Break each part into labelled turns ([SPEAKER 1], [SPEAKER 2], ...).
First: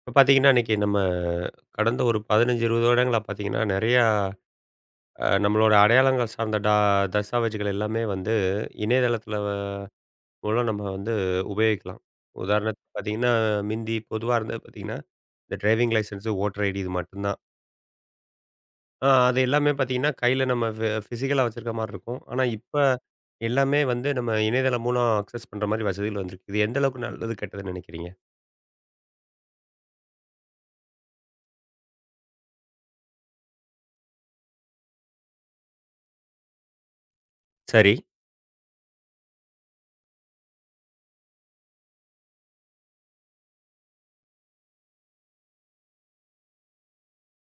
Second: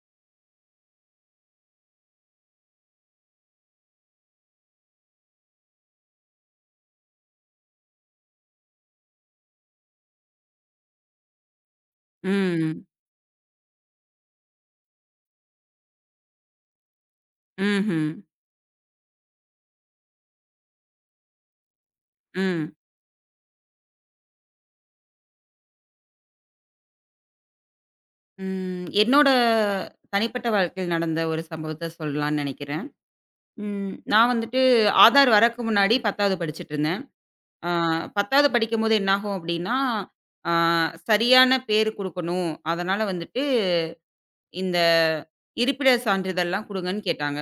[SPEAKER 1] இப்ப பார்த்தீங்கன்னா, இன்னைக்கு நம்ம கடந்த ஒரு 15, 20 வருடங்களா பார்த்தீங்கன்னா, நெறையா நம்மளோட அடையாளங்கள் சார்ந்த தஸ்தாவேஜுகள் எல்லாமே வந்து இணையதளத்தில மூலம் நம்ம வந்து உபயோகிக்கலாம்.
[SPEAKER 2] ம்.
[SPEAKER 1] உதாரணத்துக்கு பார்த்தீங்கன்னா, மிந்தி பொதுவா இருந்தது பார்த்தீங்கன்னா, இந்த டிரைவிங் லைசென்ஸு, ஓட்டர் ID இது மட்டும்தான்.
[SPEAKER 2] ம்ஹ்ம்.
[SPEAKER 1] அது எல்லாமே பார்த்தீங்கன்னா, கையில நம்ம ஃபிசிக்கலா வச்சிருக்க மாரி இருக்கும். ஆனா,
[SPEAKER 2] ம்.
[SPEAKER 1] இப்ப எல்லாமே வந்து நம்ம இணையதளம் மூலம் அக்சஸ் பண்ற மாரி வசதிகள் வந்திருக்கு. இது எந்த அளவுக்கு நல்லது, கெட்டதுன்னு நெனைக்கிறீங்க?
[SPEAKER 2] ம். என்னோட தனிப்பட்ட வாழ்க்கையில் நடந்த ஒரு சம்பவத்த சொல்லலான்னு நெனைக்கிறேன். ம். நான் வந்துட்டு ஆதார் வரக்கு முன்னாடி 10வது படிச்சுட்டுருந்தேன். ஆ
[SPEAKER 1] சரி.
[SPEAKER 2] 10வது படிக்கும்போது என்னாகும் அப்டின்னா, ஆ சரியான பேரு குடுக்கணும். அதனால வந்துட்டு இந்த இருப்பிடச் சான்றிதழ்லாம் குடுங்கன்னு கேட்டாங்க.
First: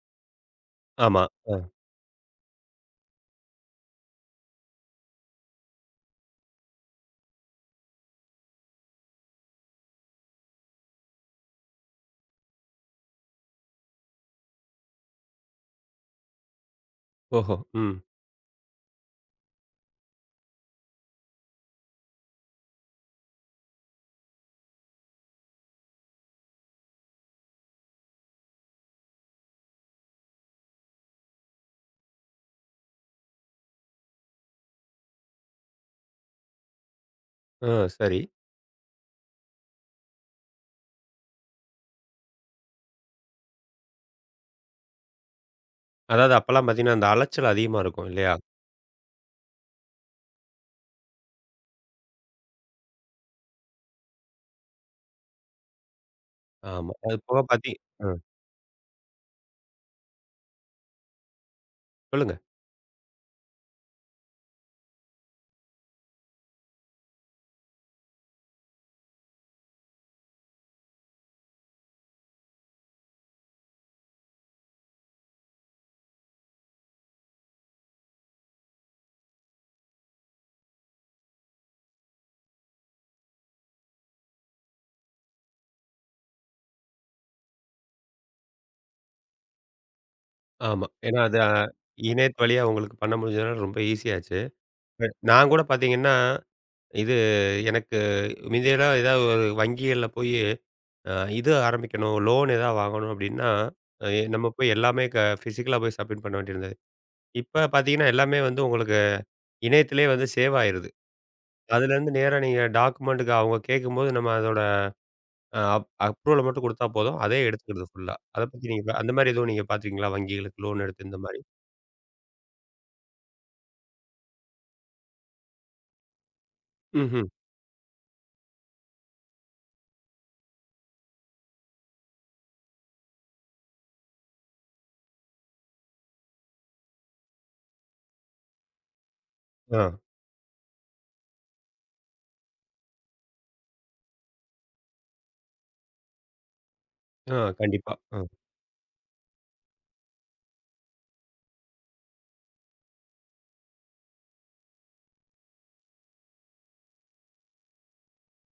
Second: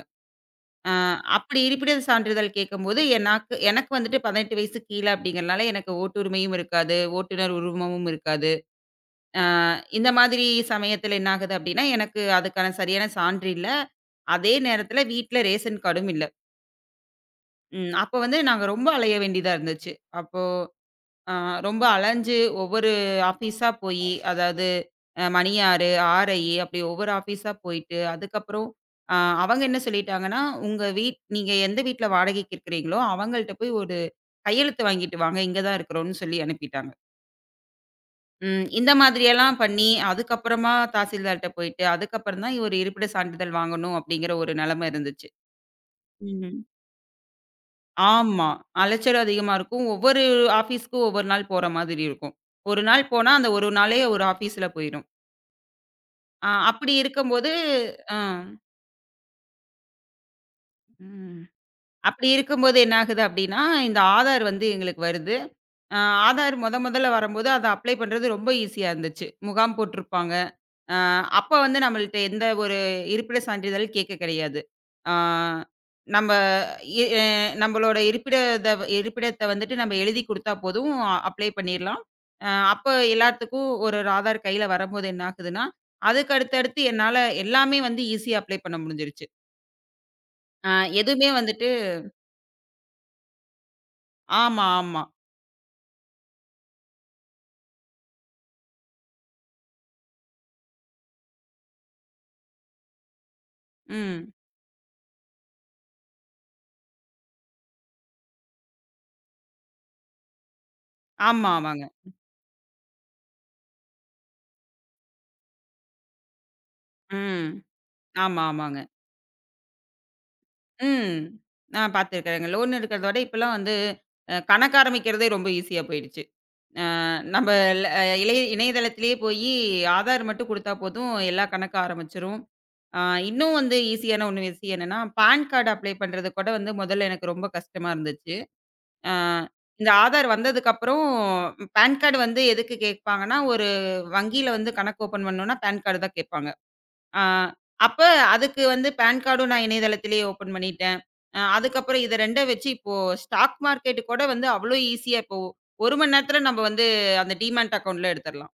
[SPEAKER 2] ஆ
[SPEAKER 1] ஆமா. அ.
[SPEAKER 2] அப்படி இருப்பிடச் சான்றிதழ் கேட்கும்போது, எனக்கு எனக்கு வந்துட்டு 18 வயசு கீழ அப்படிங்கிறனால எனக்கு ஓட்டுரிமையும் இருக்காது, ஓட்டுநர் உருவமும் இருக்காது. அ இந்த மாதிரி சமயத்துல என்ன ஆகுது அப்டின்னா, எனக்கு அதுக்கான சரியான சான்று இல்ல. அதே நேரத்துல வீட்ல ரேஷன் கார்டும் இல்ல.
[SPEAKER 1] ஓஹோ!
[SPEAKER 2] ம்.
[SPEAKER 1] ம்.
[SPEAKER 2] அப்போ வந்து நாங்க ரொம்ப அலைய வேண்டியதா இருந்துச்சு. அப்போ அ ரொம்ப அலைஞ்சு ஒவ்வொரு ஆஃபீஸா போயி, அதாவது மணியாறு, ஆர்ஐ அப்படி ஒவ்வொரு ஆஃபீஸா போயிட்டு, அதுக்கப்புறம் அ அவங்க என்ன சொல்லிட்டாங்கன்னா, "உங்க வீட் நீங்க எந்த வீட்ல வாடகைக்கு இருக்கிறீங்களோ, அவங்கள்ட்ட போய் ஒரு கையெழுத்து வாங்கிட்டு வாங்க. இங்க தான் இருக்கிறோம்னு" சொல்லி அனுப்பிட்டாங்க.
[SPEAKER 1] அ சரி.
[SPEAKER 2] ம். இந்த மாதிரியெல்லாம் பண்ணி, அதுக்கப்புறமா தாசில்தார்ட்ட போயிட்டு, அதுக்கப்புறம் தான் ஒரு இருப்பிட சான்றிதழ் வாங்கணும் அப்படிங்கிற ஒரு நிலைமை இருந்துச்சு.
[SPEAKER 1] அதாவது
[SPEAKER 2] ம்.
[SPEAKER 1] அப்பலாம் பார்த்தீங்கன்னா, அந்த அலைச்சல் அதிகமா இருக்கும் இல்லையா?
[SPEAKER 2] ஆமா. அலைச்சல் அதிகமா இருக்கும். ஒவ்வொரு ஆஃபீஸ்க்கும் ஒவ்வொரு நாள் போற மாதிரி இருக்கும். ஒரு நாள் போனா, அந்த ஒரு நாளே ஒரு ஆஃபீஸ்ல போயிரும். அப்படி
[SPEAKER 1] ஆமா. அது போக
[SPEAKER 2] இருக்கும்போது
[SPEAKER 1] பாத்தி ம்.
[SPEAKER 2] அ ம். அப்படி
[SPEAKER 1] சொல்லுங்க.
[SPEAKER 2] இருக்கும்போது என்ன ஆகுது அப்படின்னா, இந்த ஆதார் வந்து எங்களுக்கு வருது. அ ஆதார் மொதல்ல வரம்போது, அத அப்ளை பண்றது ரொம்ப ஈஸியா இருந்துச்சு. முகாம் போட்டிருப்பாங்க. அ அப்ப வந்து நம்மள்ட்ட எந்த ஒரு இருப்பிட சான்றிதழ் கேட்க கிடையாது. ஆ நம்ப இ அ நம்பளோட இருப்பிடத்த வந்துட்டு நம்ம எழுதி குடுத்தா போதும் அப்ளை பண்ணிரலாம். அப்ப எல்லாத்துக்கும் ஒரு ஆதார் கையில வரும்போது என்ன ஆகுதுன்னா, அதுக்கு அடுத்தடுத்து என்னால எல்லாமே வந்து ஈஸியா அப்ளை பண்ண முடிஞ்சிருச்சு. அ
[SPEAKER 1] ஆமா. ஏன்னா
[SPEAKER 2] எதுவுமே
[SPEAKER 1] அது
[SPEAKER 2] வந்துட்டு
[SPEAKER 1] இணையத்து வழியா உங்களுக்கு பண்ண முடிஞ்சதுனால ரொம்ப ஈஸியாச்சு.
[SPEAKER 2] ஆமா, ஆமா.
[SPEAKER 1] நான் கூட பார்த்தீங்கன்னா, இது எனக்கு மிந்தியெல்லாம் ஏதாவது ஒரு வங்கிகள்ல போயி அ இது ஆரம்பிக்கணும், லோன் ஏதாவது வாங்கணும் அப்டின்னா, அ எ
[SPEAKER 2] ம்.
[SPEAKER 1] நம்ம போய் எல்லாமே ஃபிசிக்கலா போய் சப்மிட் பண்ண வேண்டியிருந்தது. இப்ப பார்த்தீங்கன்னா, எல்லாமே வந்து உங்களுக்கு இணையத்திலேயே வந்து சேவ் ஆயிருது.
[SPEAKER 2] ஆமா, ஆமாங்க.
[SPEAKER 1] அதுலேருந்து நேரா நீங்க டாக்குமெண்டுக்கு அவங்க கேட்கும்போது, நம்ம அதோட அ அப் அப்ரூவல மட்டும் குடுத்தா போதும். அதே
[SPEAKER 2] ம்.
[SPEAKER 1] எடுத்துக்கிறது ஃபுல்லா. அத
[SPEAKER 2] ஆமா,
[SPEAKER 1] பத்தி
[SPEAKER 2] ஆமாங்க.
[SPEAKER 1] நீங்க அந்த மாரி எதுவும் நீங்க பார்த்துருக்கீங்களா? வங்கிகளுக்கு லோன் எடுத்து
[SPEAKER 2] ம்.
[SPEAKER 1] இந்த மாரி?
[SPEAKER 2] நான் பார்த்துருக்கிறேங்க. லோன் எடுக்கிறத விட இப்பலாம் வந்து கணக்கு ஆரம்பிக்கிறதே ரொம்ப ஈஸியா போயிடுச்சு.
[SPEAKER 1] ம்ஹ்ம்.
[SPEAKER 2] நம்ம ல இளைய இணையதளத்திலேயே போயி ஆதார் மட்டும் குடுத்தா போதும், எல்லா கணக்கு ஆரம்பிச்சுரும். ஆ இன்னும் வந்து ஈஸியான ஒண்ணு விஷயம் என்னன்னா, பான் கார்டு அப்ளை பண்றது கூட வந்து முதல்ல எனக்கு ரொம்ப கஷ்டமா இருந்துச்சு. ஆ
[SPEAKER 1] ஆ,
[SPEAKER 2] இந்த ஆதார் வந்ததுக்கப்புறம் பான் கார்டு வந்து எதுக்கு கேட்பாங்கன்னா, ஒரு வங்கியில வந்து கணக்கு ஓப்பன் பண்ணணும்னா பான் கார்டு தான் கேட்பாங்க. ஆ.
[SPEAKER 1] ஆ கண்டிப்பா.
[SPEAKER 2] அப்ப அதுக்கு வந்து பான் கார்டும் நான் இணையதளத்திலேயே ஓப்பன் பண்ணிட்டேன். அதுக்கப்புறம் இத 2 வச்சு இப்போ ஸ்டாக் மார்க்கெட் கூட வந்து அவ்ளோ ஈஸியா இப்போ 1 மணி நேரத்துல நம்ம வந்து அந்த டிமேட் அக்கவுண்ட்ல எடுத்துரலாம்.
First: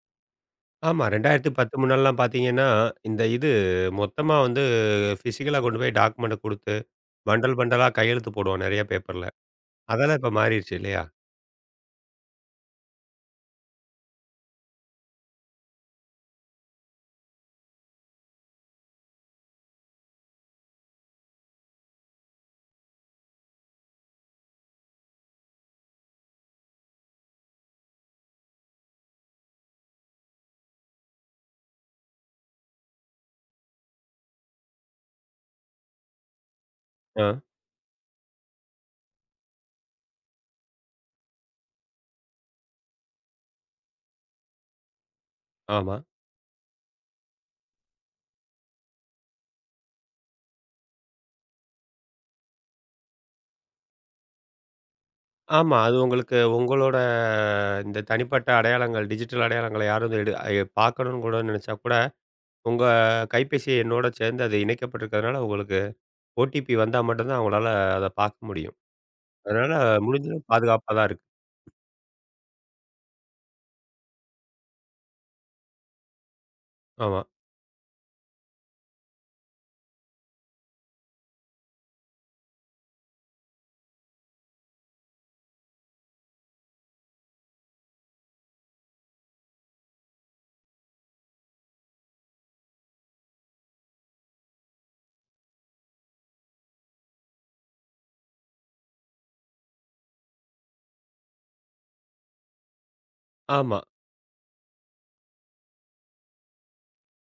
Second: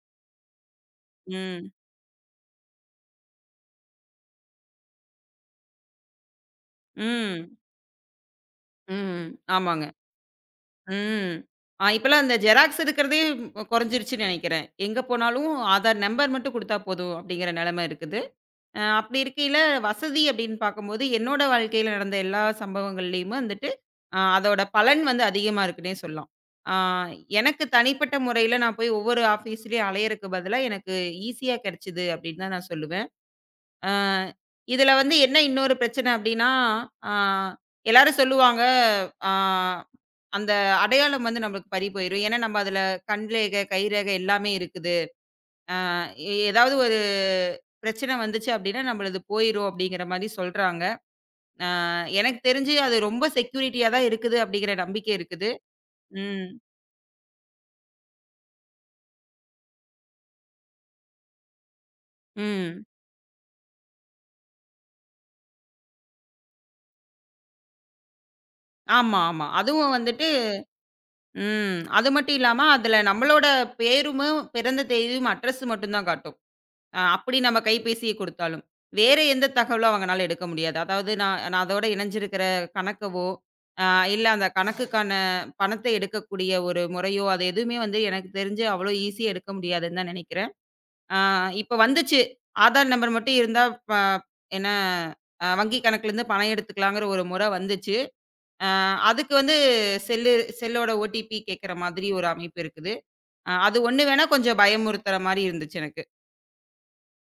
[SPEAKER 1] ஆமா
[SPEAKER 2] ம்.
[SPEAKER 1] 2010 முன்னாடிலாம் பார்த்தீங்கன்னா, இந்த இது மொத்தமா வந்து பிசிக்கலா கொண்டு போய் டாக்குமெண்ட்ட குடுத்து,
[SPEAKER 2] ம்.
[SPEAKER 1] பண்டல் பண்டலா கையெழுத்து போடுவோம் நெறைய பேப்பர்ல.
[SPEAKER 2] ம். ஆமாங்க.
[SPEAKER 1] அதெல்லாம் இப்ப மாறிருச்சு இல்லையா?
[SPEAKER 2] ம். இப்பலாம் அந்த ஜெராக்ஸ் எடுக்கிறதே கொறைஞ்சிருச்சுன்னு நெனைக்கிறேன். எங்க போனாலும் ஆதார் நம்பர் மட்டும் குடுத்தா போதும் அப்படிங்கிற நெலைமை இருக்குது. அப்படி இருக்கையில, வசதி அப்படின்னு பார்க்கும்போது, என்னோட வாழ்க்கையில நடந்த எல்லா சம்பவங்கள்லயுமே வந்துட்டு, அதோட பலன் வந்து அதிகமா இருக்குன்னே சொல்லலாம். ஆ எனக்கு தனிப்பட்ட முறையில நான் போய் ஒவ்வொரு ஆஃபீஸ்லயும் அலையறக்கு பதிலா, எனக்கு ஈஸியா கிடைச்சது அப்படின்னு தான் நான் சொல்லுவேன். அ இதுல வந்து என்ன இன்னொரு பிரச்சனை அப்படின்னா, அ
[SPEAKER 1] ஆ,
[SPEAKER 2] எல்லாரும் சொல்லுவாங்க, அ அந்த அடையாளம் வந்து நம்மளுக்கு பறி போயிரும். ஏன்னா, நம்ம அதுல கண் ரேகை, கை ரேகை எல்லாமே இருக்குது.
[SPEAKER 1] ஆமா.
[SPEAKER 2] ஏதாவது ஒரு பிரச்சனை வந்துச்சு அப்படின்னா, நம்மளது போயிரும் அப்படிங்கிற மாரி சொல்றாங்க. அ எனக்கு தெரிஞ்சு அது ரொம்ப செக்யூரிட்டியா தான் இருக்குது அப்படிங்கிற நம்பிக்கை இருக்குது.
[SPEAKER 1] ஆமா. அது உங்களுக்கு
[SPEAKER 2] ம்.
[SPEAKER 1] உங்களோட இந்த தனிப்பட்ட அடையாளங்கள், டிஜிட்டல் அடையாளங்கள யாரும் வந்து எடு அ பார்க்கணும்னு கூட நெனைச்சா கூட, உங்க
[SPEAKER 2] ம்.
[SPEAKER 1] கைபேசி எண்ணோட சேர்ந்து அது இணைக்கப்பட்டிருக்கிறதுனால உங்களுக்கு OTP வந்தா மட்டும் தான் அவங்களால அத பார்க்க முடியும்.
[SPEAKER 2] ஆமா, ஆமா.
[SPEAKER 1] அதனால
[SPEAKER 2] அதுவும் வந்துட்டு
[SPEAKER 1] முடிஞ்ச அளவு பாதுகாப்பா தான் இருக்கு.
[SPEAKER 2] ம். அது மட்டும் இல்லாம, அதுல நம்மளோட பேருமும், பிறந்த தேதியும், அட்ரஸும் மட்டும் தான் காட்டும்.
[SPEAKER 1] ஆமா,
[SPEAKER 2] அப்படி நம்ம கைபேசியை கொடுத்தாலும். வேற எந்த தகவலும் அவங்கனால எடுக்க முடியாது. அதாவது நான் நான் அதோட இணைஞ்சிருக்கிற கணக்கவோ, அ இல்ல அந்த கணக்குக்கான பணத்த எடுக்கக்கூடிய ஒரு முறையோ, அது எதுவுமே வந்து எனக்கு தெரிஞ்சு அவ்வளோ ஈஸியா எடுக்க முடியாதுன்னு தான் நெனைக்கிறேன். அ இப்ப வந்துச்சு. ஆதார் நம்பர் மட்டும் இருந்தா ப என்ன வங்கி கணக்குலேருந்து பணம் எடுத்துக்கலாங்கிற ஒரு முறை வந்துச்சு. அ அதுக்கு வந்து செல்லு செல்லோட ஓடிபி கேட்கிற மாதிரி ஒரு அமைப்பு இருக்குது. அது
[SPEAKER 1] ஆமா.
[SPEAKER 2] ஒண்ணு வேணா கொஞ்சம் பயமுறுத்துற மாரி இருந்துச்சு எனக்கு.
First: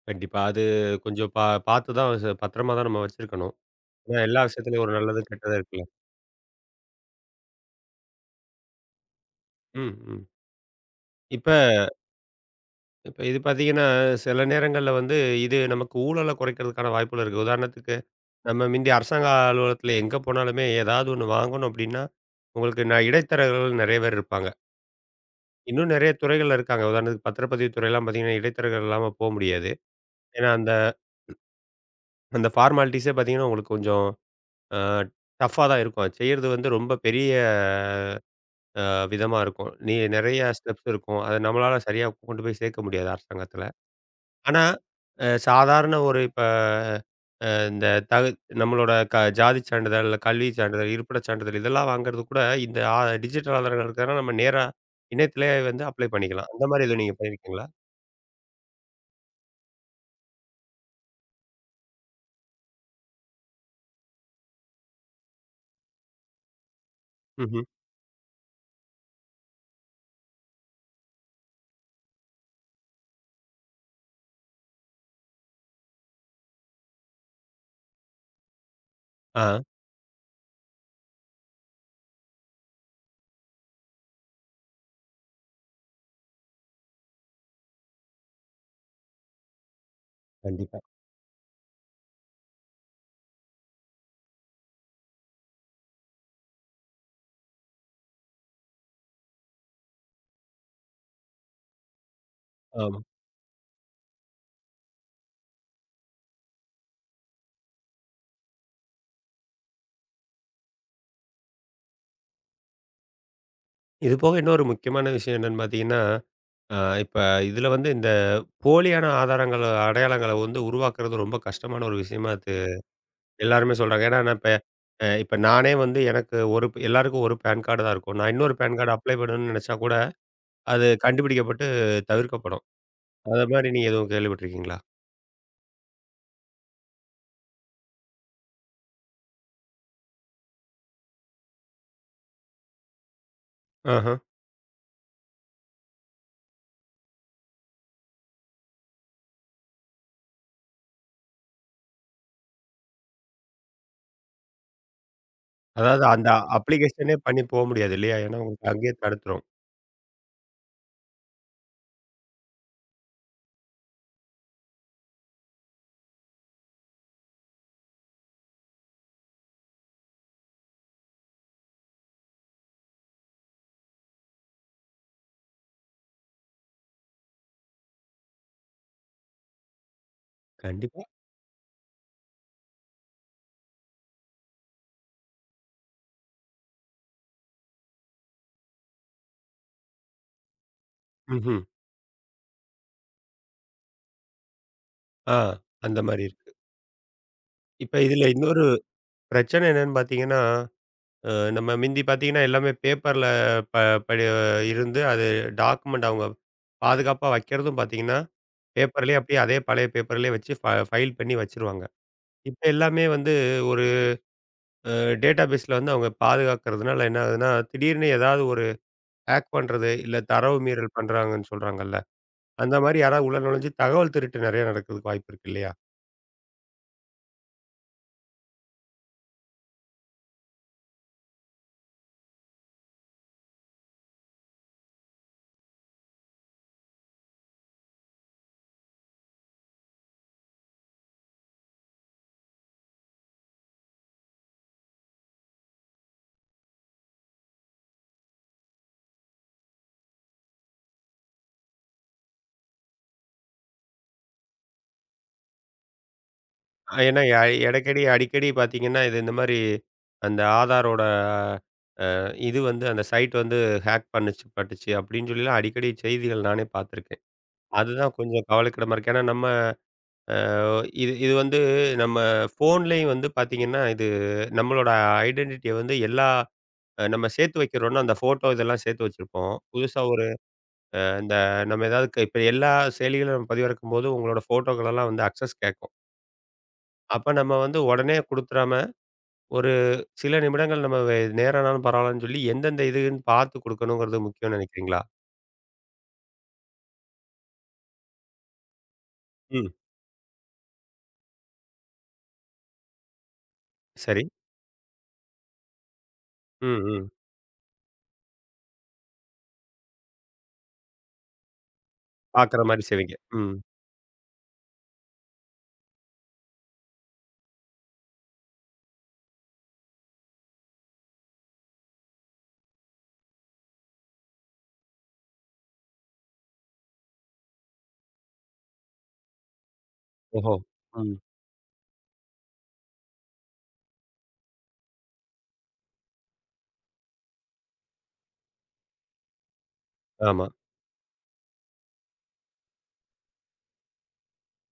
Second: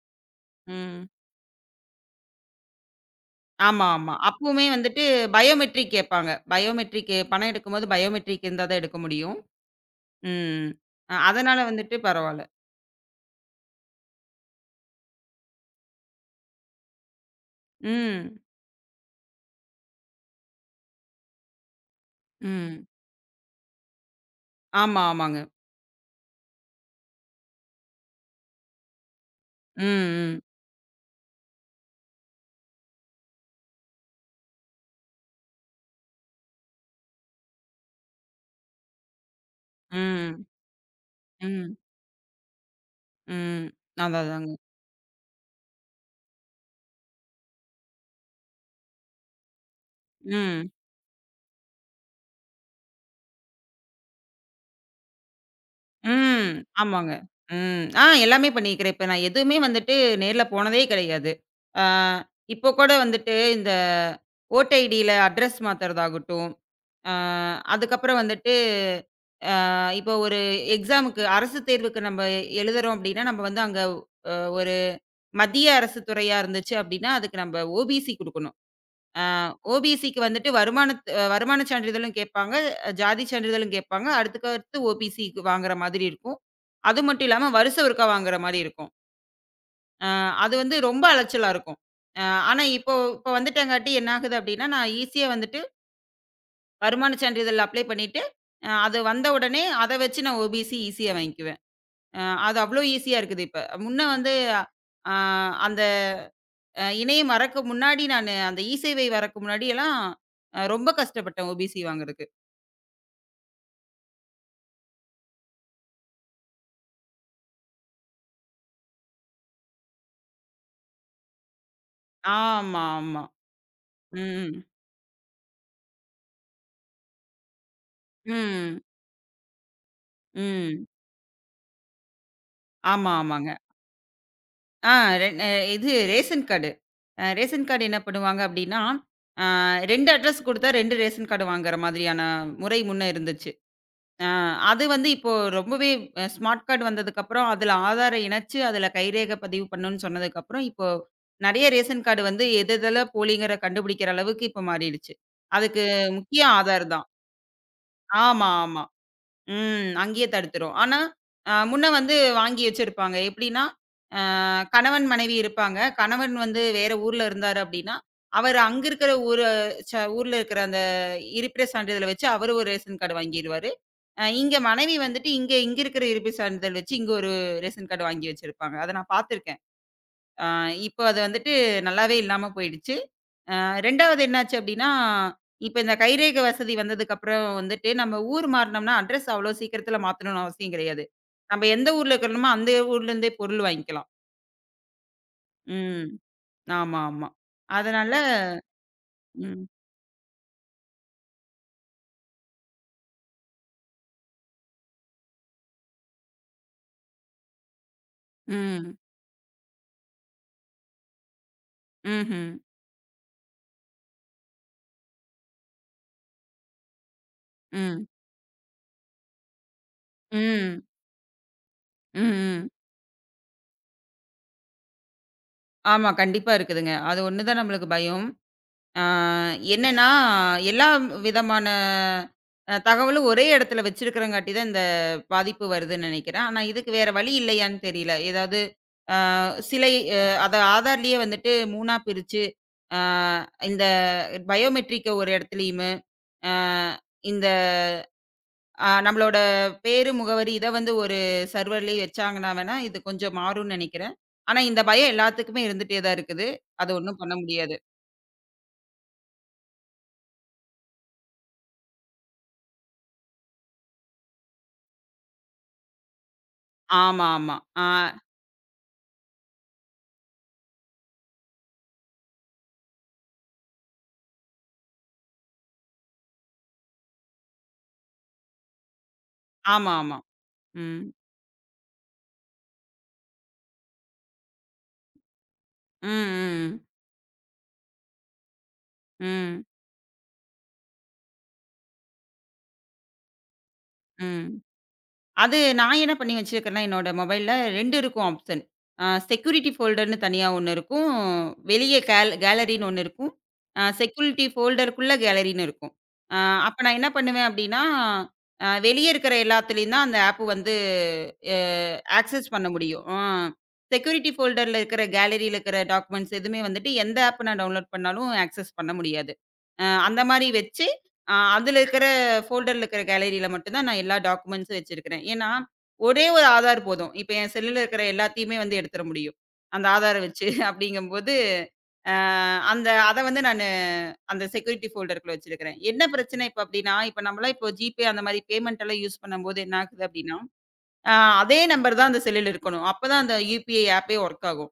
[SPEAKER 1] கண்டிப்பா. அது
[SPEAKER 2] ம்.
[SPEAKER 1] கொஞ்சம் பார்த்து தான் பத்திரமா தான் நம்ம வச்சிருக்கணும்.
[SPEAKER 2] ஆமா, ஆமா.
[SPEAKER 1] ஏன்னா எல்லா
[SPEAKER 2] அப்பவுமே
[SPEAKER 1] விஷயத்துலயும் ஒரு
[SPEAKER 2] வந்துட்டு
[SPEAKER 1] நல்லது, கெட்டது இருக்குல்ல.
[SPEAKER 2] பயோமெட்ரிக் கேட்பாங்க. பயோமெட்ரிக் பணம் எடுக்கும்போது பயோமெட்ரிக் இருந்தா தான் எடுக்க முடியும்.
[SPEAKER 1] ம், ம்.
[SPEAKER 2] ம்.
[SPEAKER 1] இப்ப
[SPEAKER 2] அதனால வந்துட்டு பரவால்ல.
[SPEAKER 1] இப்ப இது பார்த்தீங்கன்னா, சில நேரங்கள்ல வந்து இது நமக்கு ஊழல குறைக்கிறதுக்கான வாய்ப்புகள் இருக்கு. உதாரணத்துக்கு
[SPEAKER 2] ம்,
[SPEAKER 1] நம்ம முந்தி அரசாங்க அலுவலகத்துல எங்க போனாலுமே ஏதாவது ஒண்ணு வாங்கணும் அப்டின்னா, உங்களுக்கு
[SPEAKER 2] ம்.
[SPEAKER 1] நான் இடைத்தரகர்கள் நெறைய பேர் இருப்பாங்க.
[SPEAKER 2] ஆமா, ஆமாங்க.
[SPEAKER 1] இன்னும் நெறைய துறைகள்ல இருக்காங்க. உதாரணத்துக்கு பத்திரப்பதிவு துறைலாம் பார்த்தீங்கன்னா, இடைத்தரகர்கள் இல்லாம போ முடியாது.
[SPEAKER 2] ம், ம்,
[SPEAKER 1] ஏன்னா அந்த அந்த ஃபார்மாலிட்டீஸே பார்த்தீங்கன்னா, உங்களுக்கு கொஞ்சம் அ டஃப்பா தான் இருக்கும். அது செய்றது வந்து ரொம்ப பெரிய அ விதமா இருக்கும். நீ நெறைய
[SPEAKER 2] ம்,
[SPEAKER 1] ஸ்டெப்ஸ் இருக்கும். அத
[SPEAKER 2] ம்,
[SPEAKER 1] நம்மளால சரியா கொண்டு போய் சேர்க்க முடியாது அரசாங்கத்தில.
[SPEAKER 2] ம். அதான் அதாங்க.
[SPEAKER 1] ஆனா, சாதாரண ஒரு இப்ப அ இந்த தகு நம்மளோட ஜாதி சான்றிதழ், கல்வி
[SPEAKER 2] ம்,
[SPEAKER 1] சான்றிதழ், இருப்பிடச் சான்றிதழ் இதெல்லாம் வாங்குறது கூட இந்த டிஜிட்டல் ஆதாரங்கள் இருக்கிறதுனால நம்ம நேரா இணையத்திலேயே வந்து அப்ளை
[SPEAKER 2] ம்.
[SPEAKER 1] பண்ணிக்கலாம். அந்த மாரி எதுவும்
[SPEAKER 2] ஆமாங்க.
[SPEAKER 1] நீங்க பண்ணியிருக்கீங்களா?
[SPEAKER 2] ம். எல்லாமே பண்ணியிருக்கிறேன். இப்ப நான் எதுவுமே வந்துட்டு நேர்ல போனதே கிடையாது. ஆ இப்போ கூட வந்துட்டு இந்த ஓட்டை ஐடியில அட்ரஸ் மாத்துறதாகட்டும், ஆ
[SPEAKER 1] ம்ஹ்ம்.
[SPEAKER 2] அதுக்கப்புறம் வந்துட்டு இப்போ ஒரு எக்ஸாமுக்கு அரசு தேர்வுக்கு நம்ம எழுதுறோம் அப்படின்னா, நம்ம வந்து அங்க ஒரு மத்திய அரசு துறையா இருந்துச்சு அப்படின்னா, அதுக்கு நம்ம ஓபிசி குடுக்கணும். அ
[SPEAKER 1] ஆ
[SPEAKER 2] ஓபிசிக்கு வந்துட்டு வருமான சான்றிதழும் கேட்பாங்க, ஜாதி சான்றிதழும் கேட்பாங்க. அடுத்துக்கடுத்து ஓபிசிக்கு வாங்குற மாதிரி இருக்கும். அது மட்டும் இல்லாம வருஷம் ஒருக்கா வாங்குற மாரி இருக்கும். அ அது வந்து
[SPEAKER 1] கண்டிப்பா.
[SPEAKER 2] ரொம்ப அலைச்சலா இருக்கும். அ ஆனா இப்போ இப்போ வந்துட்டங்காட்டி என்ன ஆகுது அப்படின்னா, நான் ஈஸியா வந்துட்டு வருமான சான்றிதழ் அப்ளை பண்ணிட்டு, அது வந்த உடனே அத வச்சு நான் ஓபிசி ஈஸியா வாங்கிக்குவேன். அது அவ்ளோ
[SPEAKER 1] ஆமா.
[SPEAKER 2] ஈஸியா இருக்குது இப்ப. முன்ன வந்து அ அந்த இணையம் வரக்கு முன்னாடி நானு அந்த இசேவை வரக்கு முன்னாடியெல்லாம் ரொம்ப கஷ்டப்பட்டேன் ஓபிசி வாங்குறதுக்கு.
[SPEAKER 1] இது போக இன்னொரு முக்கியமான விஷயம் என்னன்னு பார்த்தீங்கன்னா இப்ப இதுல வந்து இந்த போலியான ஆதாரங்கள அடையாளங்கள வந்து உருவாக்குறது ரொம்ப கஷ்டமான ஒரு விஷயமா இது
[SPEAKER 2] ஆமா, ஆமா.
[SPEAKER 1] எல்லாருமே சொல்றாங்க. ஏன்னா, நான் இப்ப
[SPEAKER 2] ம்.
[SPEAKER 1] அ இப்ப நானே வந்து எனக்கு ஒரு எல்லாருக்கும் ஒரு பேன் கார்டு தான் இருக்கும். நான் இன்னொரு பேன்
[SPEAKER 2] ம்.
[SPEAKER 1] கார்டு அப்ளை பண்ணணும்னு நினைச்சா கூட,
[SPEAKER 2] ம்.
[SPEAKER 1] அது கண்டுபிடிக்கப்பட்டு தவிர்க்கப்படும்.
[SPEAKER 2] ஆமா,
[SPEAKER 1] அத
[SPEAKER 2] ஆமாங்க.
[SPEAKER 1] மாரி நீங்க எதுவும் கேள்விப்பட்டுருக்கீங்களா?
[SPEAKER 2] ஆ ரெ அ இது ரேஷன் கார்டு. ரேஷன் கார்டு என்ன பண்ணுவாங்க அப்டின்னா, அ 2 அட்ரஸ் குடுத்தா 2 ரேஷன் கார்டு வாங்குற மாதிரியான முறை முன்ன இருந்துச்சு.
[SPEAKER 1] ஆஹ.
[SPEAKER 2] ஆ அது வந்து இப்போ ரொம்பவே ஸ்மார்ட் கார்டு வந்ததுக்கப்புறம், அதுல ஆதார இணைச்சு, அதுல கைரேகை பதிவு பண்ணுன்னு சொன்னதுக்கப்புறம், இப்போ நெறைய ரேஷன் கார்டு வந்து எது எதுல போலிங்கிற கண்டுபிடிக்கிற அளவுக்கு இப்ப மாறிடுச்சு. அதுக்கு
[SPEAKER 1] அதாவது அந்த
[SPEAKER 2] முக்கிய ஆதார் தான்.
[SPEAKER 1] அப்ளிகேஷனே பண்ணி போ முடியாது இல்லையா? ஏன்னா,
[SPEAKER 2] ஆமா,
[SPEAKER 1] உங்களுக்கு
[SPEAKER 2] ஆமா.
[SPEAKER 1] அங்கேயே தடுத்துரும்.
[SPEAKER 2] ம். அங்கேயே தடுத்துரும். ஆனா, முன்ன வந்து வாங்கி வச்சிருப்பாங்க. எப்படின்னா, கணவன், மனைவி இருப்பாங்க. கணவன் வந்து வேற ஊர்ல இருந்தாரு அப்டின்னா, அவரு அங்க இருக்கிற ஊர ஊர்ல இருக்கிற அந்த இருப்பிடச் சான்றிதழ வச்சு அவரு ஒரு ரேஷன் கார்டு வாங்கிருவாரு. இங்க மனைவி வந்துட்டு இங்க இங்க இருக்கிற இருப்பிடச் சான்றிதழ் வச்சு இங்க ஒரு ரேஷன் கார்டு வாங்கி வச்சிருப்பாங்க. அத நான் பாத்துருக்கேன். அ
[SPEAKER 1] கண்டிப்பா.
[SPEAKER 2] இப்ப அது வந்துட்டு நல்லாவே இல்லாம போயிடுச்சு. 2வது என்னாச்சு அப்டின்னா, இப்ப இந்த கைரேகை வசதி வந்ததுக்கு அப்புறம் வந்துட்டு நம்ம ஊர் மாறுனோம்னா அட்ரஸ் அவ்ளோ சீக்கிரத்துல மாத்தணும்னு அவசியம் கிடையாது.
[SPEAKER 1] ம்ஹ்ம்.
[SPEAKER 2] நம்ம எந்த ஊர்ல இருக்கிறோமோ அந்த ஊர்ல இருந்தே பொருள் வாங்கிக்கலாம்.
[SPEAKER 1] ஆ அந்த
[SPEAKER 2] ம்.
[SPEAKER 1] மாரி இருக்கு.
[SPEAKER 2] ஆமா, ஆமா.
[SPEAKER 1] இப்ப
[SPEAKER 2] அதனால
[SPEAKER 1] இதுல இன்னொரு பிரச்சனை
[SPEAKER 2] ம்.
[SPEAKER 1] என்னன்னு பார்த்தீங்கன்னா நம்ம மிந்தி பார்த்தீங்கன்னா, எல்லாமே பேப்பர்ல ப படி இருந்து அது டாக்குமெண்ட் அவங்க பாதுகாப்பா வைக்கிறதும் பார்த்தீங்கன்னா,
[SPEAKER 2] ம்.
[SPEAKER 1] பேப்பர்லயே அப்படியே அதே பழைய பேப்பர்லயே வச்சு ஃபைல் பண்ணி வச்சுருவாங்க.
[SPEAKER 2] ம்ஹ்ம்.
[SPEAKER 1] இப்ப எல்லாமே வந்து ஒரு அ டேட்டாபேஸ்ல வந்து அவங்க பாதுகாக்கிறதுனால என்ன ஆகுதுன்னா,
[SPEAKER 2] ம்.
[SPEAKER 1] திடீர்னு ஏதாவது ஒரு ஹேக் பண்றது, இல்ல தரவு
[SPEAKER 2] ம்.
[SPEAKER 1] மீறல் பண்றாங்கன்னு சொல்றாங்கல்ல.
[SPEAKER 2] ம், ம்.
[SPEAKER 1] அந்த மாரி யாராவது உள்ள நுழைஞ்சு தகவல் திருட்டு நெறைய நடக்கிறதுக்கு வாய்ப்பு இருக்கு இல்லையா?
[SPEAKER 2] ஆமா. கண்டிப்பா இருக்குதுங்க. அது ஒண்ணு தான் நம்மளுக்கு பயம். ஆ என்னன்னா, எல்லா விதமான தகவலும் ஒரே இடத்துல வச்சிருக்கிறங்காட்டி தான் இந்த பாதிப்பு வருதுன்னு நெனைக்கிறேன். ஆனா இதுக்கு வேற வழி இல்லையான்னு தெரியல. ஏதாவது ஆ சிலை அ அத ஆதார்லயே வந்துட்டு 3ஆ பிரிச்சு, ஆ இந்த பயோமெட்ரிக்க ஒரு இடத்துலயுமு, ஆ இந்த நம்மளோட பேரு, முகவரி இத வந்து ஒரு சர்வர்லயே வச்சாங்கன்னா வேணா, இது கொஞ்சம் மாறும்னு நெனைக்கிறேன். ஆனா இந்த பயம் எல்லாத்துக்குமே இருந்துட்டே தான் இருக்குது. அது ஒண்ணும்
[SPEAKER 1] ஏன்னா
[SPEAKER 2] பண்ண
[SPEAKER 1] எ
[SPEAKER 2] முடியாது.
[SPEAKER 1] எடைக்கடி அடிக்கடி பார்த்தீங்கன்னா, இது இந்த மாரி அந்த ஆதாரோட இது வந்து அந்த சைட் வந்து ஹேக் பண்ணுச்சு பட்டுச்சு அப்படின்னு சொல்லிலாம் அடிக்கடி செய்திகள் நானே பார்த்துருக்கேன்.
[SPEAKER 2] ஆமா, ஆமா. ஆ
[SPEAKER 1] அதுதான் கொஞ்சம் கவலைக்கிடமா இருக்கு. ஏன்னா நம்ம அ இது இது வந்து நம்ம ஃபோன்லேயும் வந்து பார்த்தீங்கன்னா, இது நம்மளோட ஐடென்டிட்டிய வந்து எல்லா நம்ம சேர்த்து வைக்கிறோம்னா, அந்த ஃபோட்டோ இதெல்லாம் சேர்த்து வச்சிருப்போம்.
[SPEAKER 2] ஆமா,
[SPEAKER 1] புதுசா
[SPEAKER 2] ஆமா.
[SPEAKER 1] ஒரு அ
[SPEAKER 2] ம்.
[SPEAKER 1] இந்த நம்ம ஏதாவது இப்ப எல்லா செயலிகளும் நம்ம பதிவிறக்கும்போது உங்களோட ஃபோட்டோக்களெல்லாம் வந்து அக்சஸ் கேட்கும்.
[SPEAKER 2] ம், ம்.
[SPEAKER 1] அப்ப நம்ம வந்து உடனே குடுத்துறாம,
[SPEAKER 2] ம்,
[SPEAKER 1] ஒரு சில நிமிடங்கள் நம்ம நேரம் ஆனாலும் பரவாயில்லன்னு சொல்லி எந்தெந்த இதுன்னு பார்த்து குடுக்கணுங்கிறது
[SPEAKER 2] ம்.
[SPEAKER 1] முக்கியம்னு நினைக்கிறீங்களா?
[SPEAKER 2] அது நான் என்ன பண்ணி வச்சிருக்கேன்னா, என்னோட மொபைல்ல 2 இருக்கும் ஆப்ஷன். அ செக்யூரிட்டி ஃபோல்டர்ன்னு தனியா ஒண்ணு இருக்கும். வெளிய கேலரின்னு ஒண்ணு இருக்கும்.
[SPEAKER 1] சரி.
[SPEAKER 2] செக்யூரிட்டி ஃபோல்டருக்குள்ள கேலரின்னு இருக்கும். அ அப்ப
[SPEAKER 1] ம்,
[SPEAKER 2] நான்
[SPEAKER 1] ம்.
[SPEAKER 2] என்ன பண்ணுவேன் அப்படின்னா, வெளிய இருக்கிற எல்லாத்துலயும் தான் அந்த ஆப் வந்து அ ஆக்சஸ்
[SPEAKER 1] பாக்குற
[SPEAKER 2] பண்ண
[SPEAKER 1] மாரி
[SPEAKER 2] முடியும்.
[SPEAKER 1] செய்வீங்க. ம்.
[SPEAKER 2] செக்யூரிட்டி ஃபோல்டர்ல இருக்கிற கேலரியில இருக்கிற டாக்குமெண்ட்ஸ் எதுவுமே வந்துட்டு எந்த ஆப் நான் டவுன்லோட் பண்ணாலும் ஆக்சஸ் பண்ண முடியாது. அந்த மாரி வச்சு அதுல இருக்கிற ஃபோல்டர்ல இருக்கிற கேலரியில மட்டும் தான் நான் எல்லா டாக்குமெண்ட்ஸும் வச்சிருக்கிறேன். ஏன்னா, ஒரே ஒரு ஆதார் போதும். இப்ப என் செல்லுல இருக்கிற எல்லாத்தையுமே வந்து எடுத்துற முடியும். அந்த ஆதார வச்சு
[SPEAKER 1] ஓஹோ! ம்.
[SPEAKER 2] அப்படிங்கும்போது, அ அந்த அத வந்து நானு அந்த செக்யூரிட்டி ஃபோல்டருக்குள்ள வச்சிருக்கிறேன். என்ன பிரச்சனை இப்ப அப்படின்னா, இப்ப நம்மலாம் இப்போ ஜிபே அந்த மாரி பேமெண்ட் எல்லாம் யூஸ் பண்ணும்போது என்ன ஆகுது அப்படின்னா,
[SPEAKER 1] ஆமா.
[SPEAKER 2] அ அதே நம்பர் தான் அந்த செல்லுல இருக்கணும். அப்பதான் அந்த யுபிஐ ஆப்பே வொர்க் ஆகும்.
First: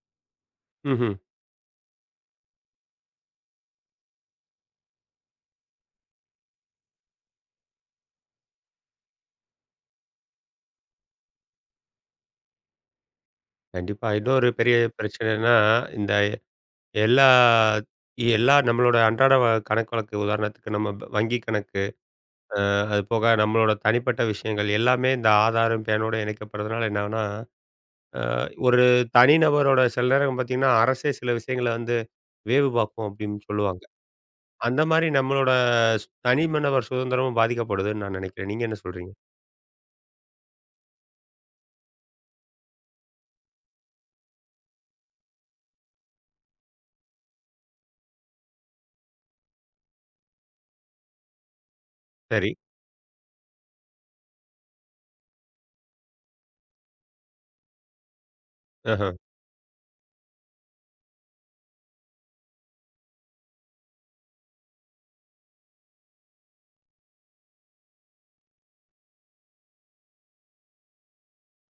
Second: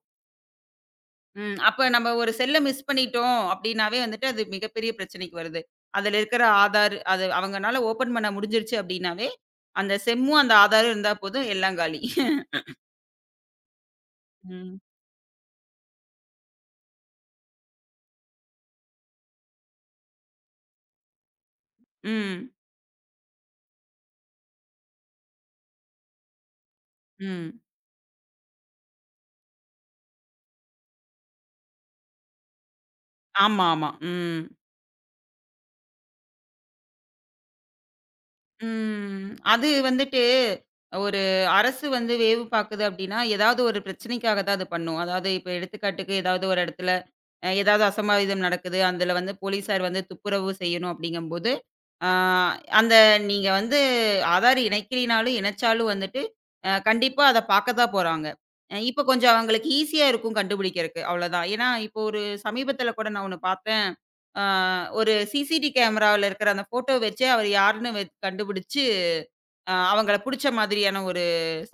[SPEAKER 1] ம்ஹ்ம்.
[SPEAKER 2] ம். அப்ப நம்ம ஒரு செல்ல மிஸ் பண்ணிட்டோம் அப்படின்னாவே வந்துட்டு, அது மிகப்பெரிய பிரச்சனைக்கு வருது. அதுல இருக்கிற ஆதார் அது அவங்கனால ஓப்பன் பண்ண முடிஞ்சிருச்சு அப்படின்னாவே, அந்த செம்மும், அந்த ஆதாரும் இருந்தா போதும் எல்லாம் காலி.
[SPEAKER 1] கண்டிப்பா. இன்னொரு பெரிய
[SPEAKER 2] ம்.
[SPEAKER 1] பிரச்சனைன்னா, இந்த எல்லா எல்லா நம்மளோட அன்றாட கணக்கு வழக்கு உதாரணத்துக்கு நம்ம வங்கி கணக்கு,
[SPEAKER 2] ம்.
[SPEAKER 1] அது போக நம்மளோட தனிப்பட்ட விஷயங்கள் எல்லாமே இந்த ஆதாரும், பேனோட இணைக்கப்படுறதுனால என்னாகும்னா,
[SPEAKER 2] ம்.
[SPEAKER 1] அ ஒரு தனிநபரோட சில நேரம் பாத்தீங்கன்னா, அரசே சில விஷயங்கள வந்து வேவு பாக்கும் அப்படின்னு
[SPEAKER 2] ஆமா,
[SPEAKER 1] சொல்லுவாங்க.
[SPEAKER 2] ஆமா. ம்.
[SPEAKER 1] அந்த மாரி நம்மளோட தனிமனிதர் சுதந்திரமும் பாதிக்கப்படுதுன்னு நான் நினைக்கிறேன். நீங்க என்ன சொல்றீங்க?
[SPEAKER 2] ம். அது வந்துட்டு ஒரு அரசு வந்து வேவு பாக்குது அப்படின்னா, ஏதாவது ஒரு பிரச்சனைக்காக தான் அது பண்ணும். அதாவது இப்ப எடுத்துக்காட்டுக்கு ஏதாவது ஒரு இடத்துல, ஏதாவது அசம்பாவிதம் நடக்குது. அதுல வந்து போலீஸார் வந்து துப்புரவு செய்யணும் அப்படிங்கும்போது ஆ,
[SPEAKER 1] சரி.
[SPEAKER 2] அந்த நீங்க வந்து ஆதார் இணைக்கிறீனாலும், இணைச்சாலும் வந்துட்டு, கண்டிப்பா அத பாக்க தான் போறாங்க. இப்ப
[SPEAKER 1] ஆஹ.
[SPEAKER 2] கொஞ்சம் அவங்களுக்கு ஈஸியா இருக்கும் கண்டுபிடிக்கிறக்கு, அவ்வளோதான். ஏன்னா, இப்போ ஒரு சமீபத்தில கூட நான் ஒண்ணு பார்த்தேன். ஆ ஒரு சிசிடி கேமராவுல இருக்கிற அந்த ஃபோட்டோ வச்சே அவர் யாருன்னு கண்டுபிடிச்சு, அவங்கள புடிச்ச மாதிரியான ஒரு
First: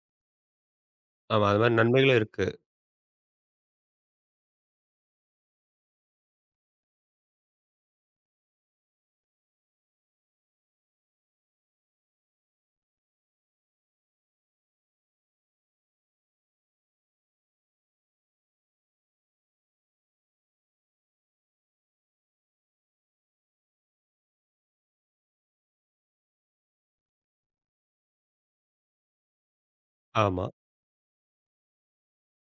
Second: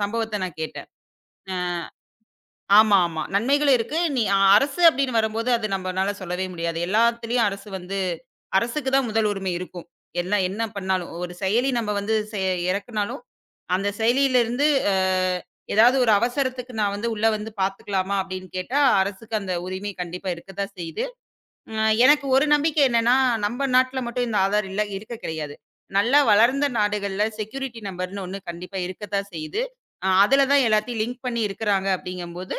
[SPEAKER 2] சம்பவத்த நான் கேட்டேன்.
[SPEAKER 1] ஆமா. அது மாரி நன்மைகளும் இருக்கு.
[SPEAKER 2] ஆமா, ஆமா. நன்மைகளும் இருக்கு. நீ அ அரசு அப்படின்னு வரும்போது அது நம்மனால சொல்லவே முடியாது. எல்லாத்துலயும் அரசு வந்து அரசுக்கு தான் முதல் உரிமை இருக்கும். எல்லாம் என்ன பண்ணாலும். ஒரு செயலி நம்ம வந்து இறக்குனாலும், அந்த செயலியிலிருந்து ஏதாவது ஒரு அவசரத்துக்கு நான் வந்து உள்ள வந்து பார்த்துக்கலாமா அப்படின்னு கேட்டா, அரசுக்கு அந்த உரிமை கண்டிப்பா இருக்க தான் செய்யுது. அ எனக்கு ஒரு நம்பிக்கை என்னன்னா, நம்ம நாட்ல மட்டும் இந்த ஆதார் இல்ல இருக்க கிடையாது. நல்லா வளர்ந்த நாடுகள்ல செக்யூரிட்டி நம்பர்ன்னு ஒண்ணு கண்டிப்பா இருக்க தான் செய்யுது.
[SPEAKER 1] ஆமா.
[SPEAKER 2] அதுல தான் எல்லாத்தையும் லிங்க் பண்ணி இருக்கிறாங்க அப்படிங்கும்போது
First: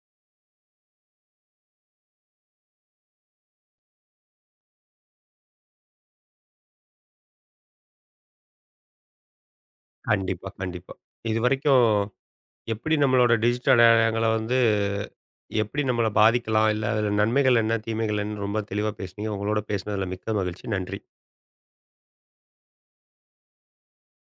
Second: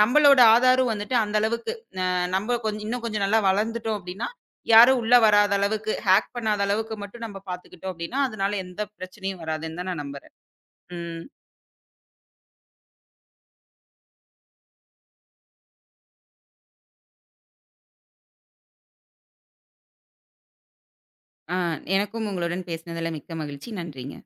[SPEAKER 2] நம்மளோட ஆதாரம் வந்துட்டு அந்த அளவுக்கு அ நம்ம கொஞ்சம் இன்னும் கொஞ்சம் நல்லா வளர்ந்துட்டோம் அப்டின்னா, யாரும் உள்ள வராத அளவுக்கு, ஹேக் பண்ணாத அளவுக்கு மட்டும் நம்ம பார்த்துக்கிட்டோம் அப்டின்னா, அதனால எந்த பிரச்சனையும் வராதுன்னு தான் நான் நம்புறேன்.
[SPEAKER 1] கண்டிப்பா, கண்டிப்பா.
[SPEAKER 2] ம்.
[SPEAKER 1] இதுவரைக்கும் எப்படி நம்மளோட டிஜிட்டல் அடையாளங்கள வந்து எப்படி நம்மள பாதிக்கலாம்? இல்ல அதில நன்மைகள் என்ன? தீமைகள் என்னன்னு ரொம்ப தெளிவா பேசுனீங்க. உங்களோட பேசினதில மிக்க மகிழ்ச்சி. நன்றி.
[SPEAKER 2] ஆ எனக்கும் உங்களுடன் பேசினதுல மிக்க மகிழ்ச்சி. நன்றிங்க.